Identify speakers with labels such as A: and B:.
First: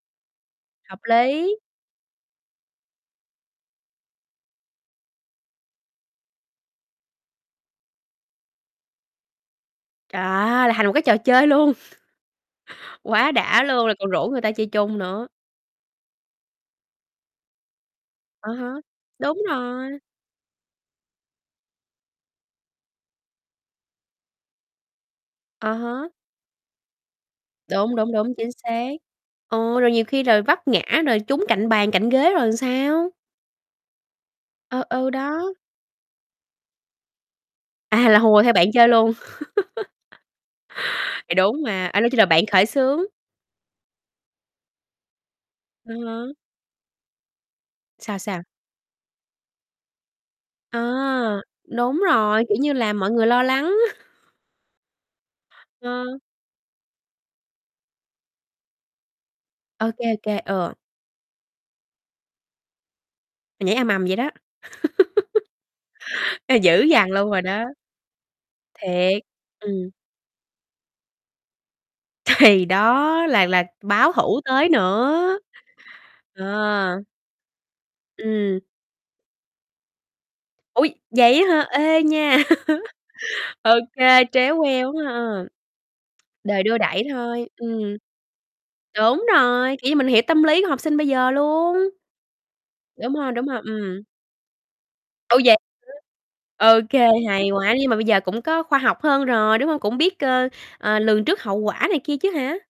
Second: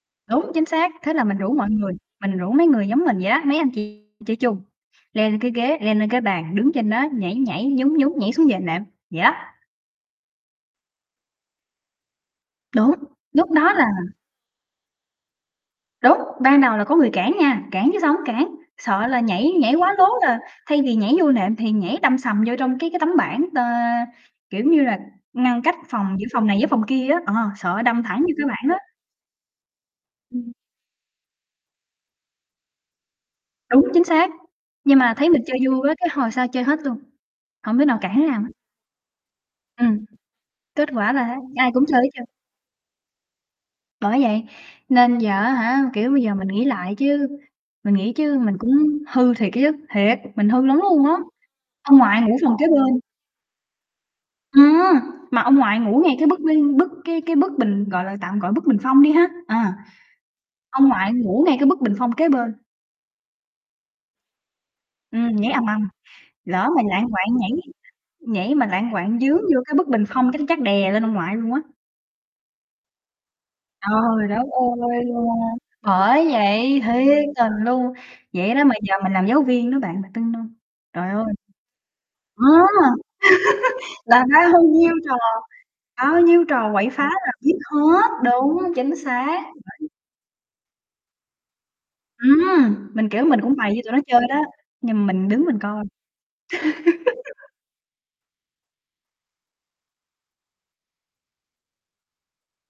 A: Đúng, chính xác,
B: Hợp
A: thế là mình rủ
B: lý.
A: mọi người, mình rủ mấy người giống mình vậy đó, mấy anh chị chơi chung, leo lên cái ghế, leo lên cái bàn, đứng trên đó nhảy nhảy, nhún nhún, nhảy xuống giường nệm, vậy đó.
B: Chà! Là thành một cái trò chơi luôn!
A: Đúng,
B: Quá
A: lúc
B: đã
A: đó là
B: luôn! Rồi còn rủ người ta chơi chung nữa.
A: Đúng, ban đầu là có người cản nha, cản chứ sao hổng
B: À
A: cản,
B: ha!
A: sợ là
B: Đúng
A: nhảy nhảy quá
B: rồi.
A: lố là thay vì nhảy vô nệm thì nhảy đâm sầm vô trong cái cái tấm bảng, ờ, kiểu như, là ngăn
B: À
A: cách
B: ha!
A: phòng giữa phòng này với phòng kia á, ờ, sợ
B: Đúng,
A: đâm
B: đúng,
A: thẳng vô
B: đúng,
A: cái
B: chính
A: bảng á.
B: xác, ừ, rồi nhiều khi rồi
A: Ừm.
B: vấp ngã rồi trúng cạnh bàn cạnh ghế rồi sao?
A: Đúng, chính xác,
B: Ừ,
A: nhưng
B: ừ
A: mà thấy mình
B: đó.
A: chơi vui quá cái hồi sau chơi hết luôn, hổng đứa nào
B: À,
A: cản
B: là
A: đứa nào
B: hùa
A: hết.
B: theo bạn chơi luôn.
A: Ừm, kết quả là
B: Thì
A: á
B: đúng
A: ai cũng
B: mà, à,
A: chơi
B: đó
A: hết
B: chính là
A: trơn.
B: bạn khởi xướng.
A: Bởi vậy nên giờ á hả,
B: Ờ
A: kiểu, bây
B: hớ.
A: giờ mình nghĩ lại chứ, mình nghĩ
B: Sao,
A: chứ
B: sao?
A: mình cũng hư thiệt á chứ. Thiệt, mình hư lắm luôn á!
B: À!
A: Ông
B: Đúng
A: ngoại ngủ
B: rồi,
A: phòng
B: kiểu
A: kế
B: như là,
A: bên.
B: mọi người lo lắng.
A: Ừm, mà ông ngoại ngủ ngay
B: Ừ.
A: cái bức, ư, bức cái cái bức bình, gọi là, tạm gọi là bức bình phong đi ha, à.
B: Ô kê, ô kê, ừ.
A: Ông ngoại ngủ ngay cái bức bình phong kế bên.
B: Nhảy ầm ầm vậy đó.
A: Ừm, nhảy ầm ầm,
B: Ê,
A: lỡ mà
B: dữ
A: lạng
B: dằn
A: quạng
B: luôn rồi
A: nhảy
B: đó!
A: nhảy mà lạng quạng
B: Thiệt,
A: vướng vô
B: ừm.
A: cái bức bình phong cái chắc đè lên ông ngoại luôn quá!
B: Thì đó là là báo
A: Trời
B: thủ
A: đất
B: tới
A: ơi nha!
B: nữa!
A: Bởi
B: Ờ!
A: vậy, thiệt tình luôn! Vậy
B: Ừm.
A: đó mà giờ mình làm giáo viên đó bạn, bạn tin hông?
B: Ủa,
A: Trời ơi!
B: vậy á hả? Ê nha.
A: Ừ.
B: Ô kê,
A: Là bao
B: tréo ngoe
A: nhiêu
B: quá
A: trò,
B: ha!
A: bao nhiêu
B: Đời
A: trò
B: đưa
A: quậy phá
B: đẩy
A: là
B: thôi.
A: biết
B: Ừm,
A: hết, đúng, chính
B: đúng
A: xác,
B: rồi,
A: đấy.
B: kiểu như, mình hiểu tâm lý của học sinh bây giờ luôn.
A: Ừm, mình,
B: Đúng
A: kiểu,
B: hông,
A: mình
B: đúng
A: cũng
B: hông?
A: bày cho tụi nó
B: Ừm.
A: chơi đó, nhưng mình
B: Ô.
A: đứng
B: vậy
A: mình coi.
B: hả? Ô kê, hay quá. Nhưng mà bây giờ cũng có khoa học hơn rồi, đúng hông? Cũng biết, ơ, ờ, lường trước hậu quả này kia chứ hả?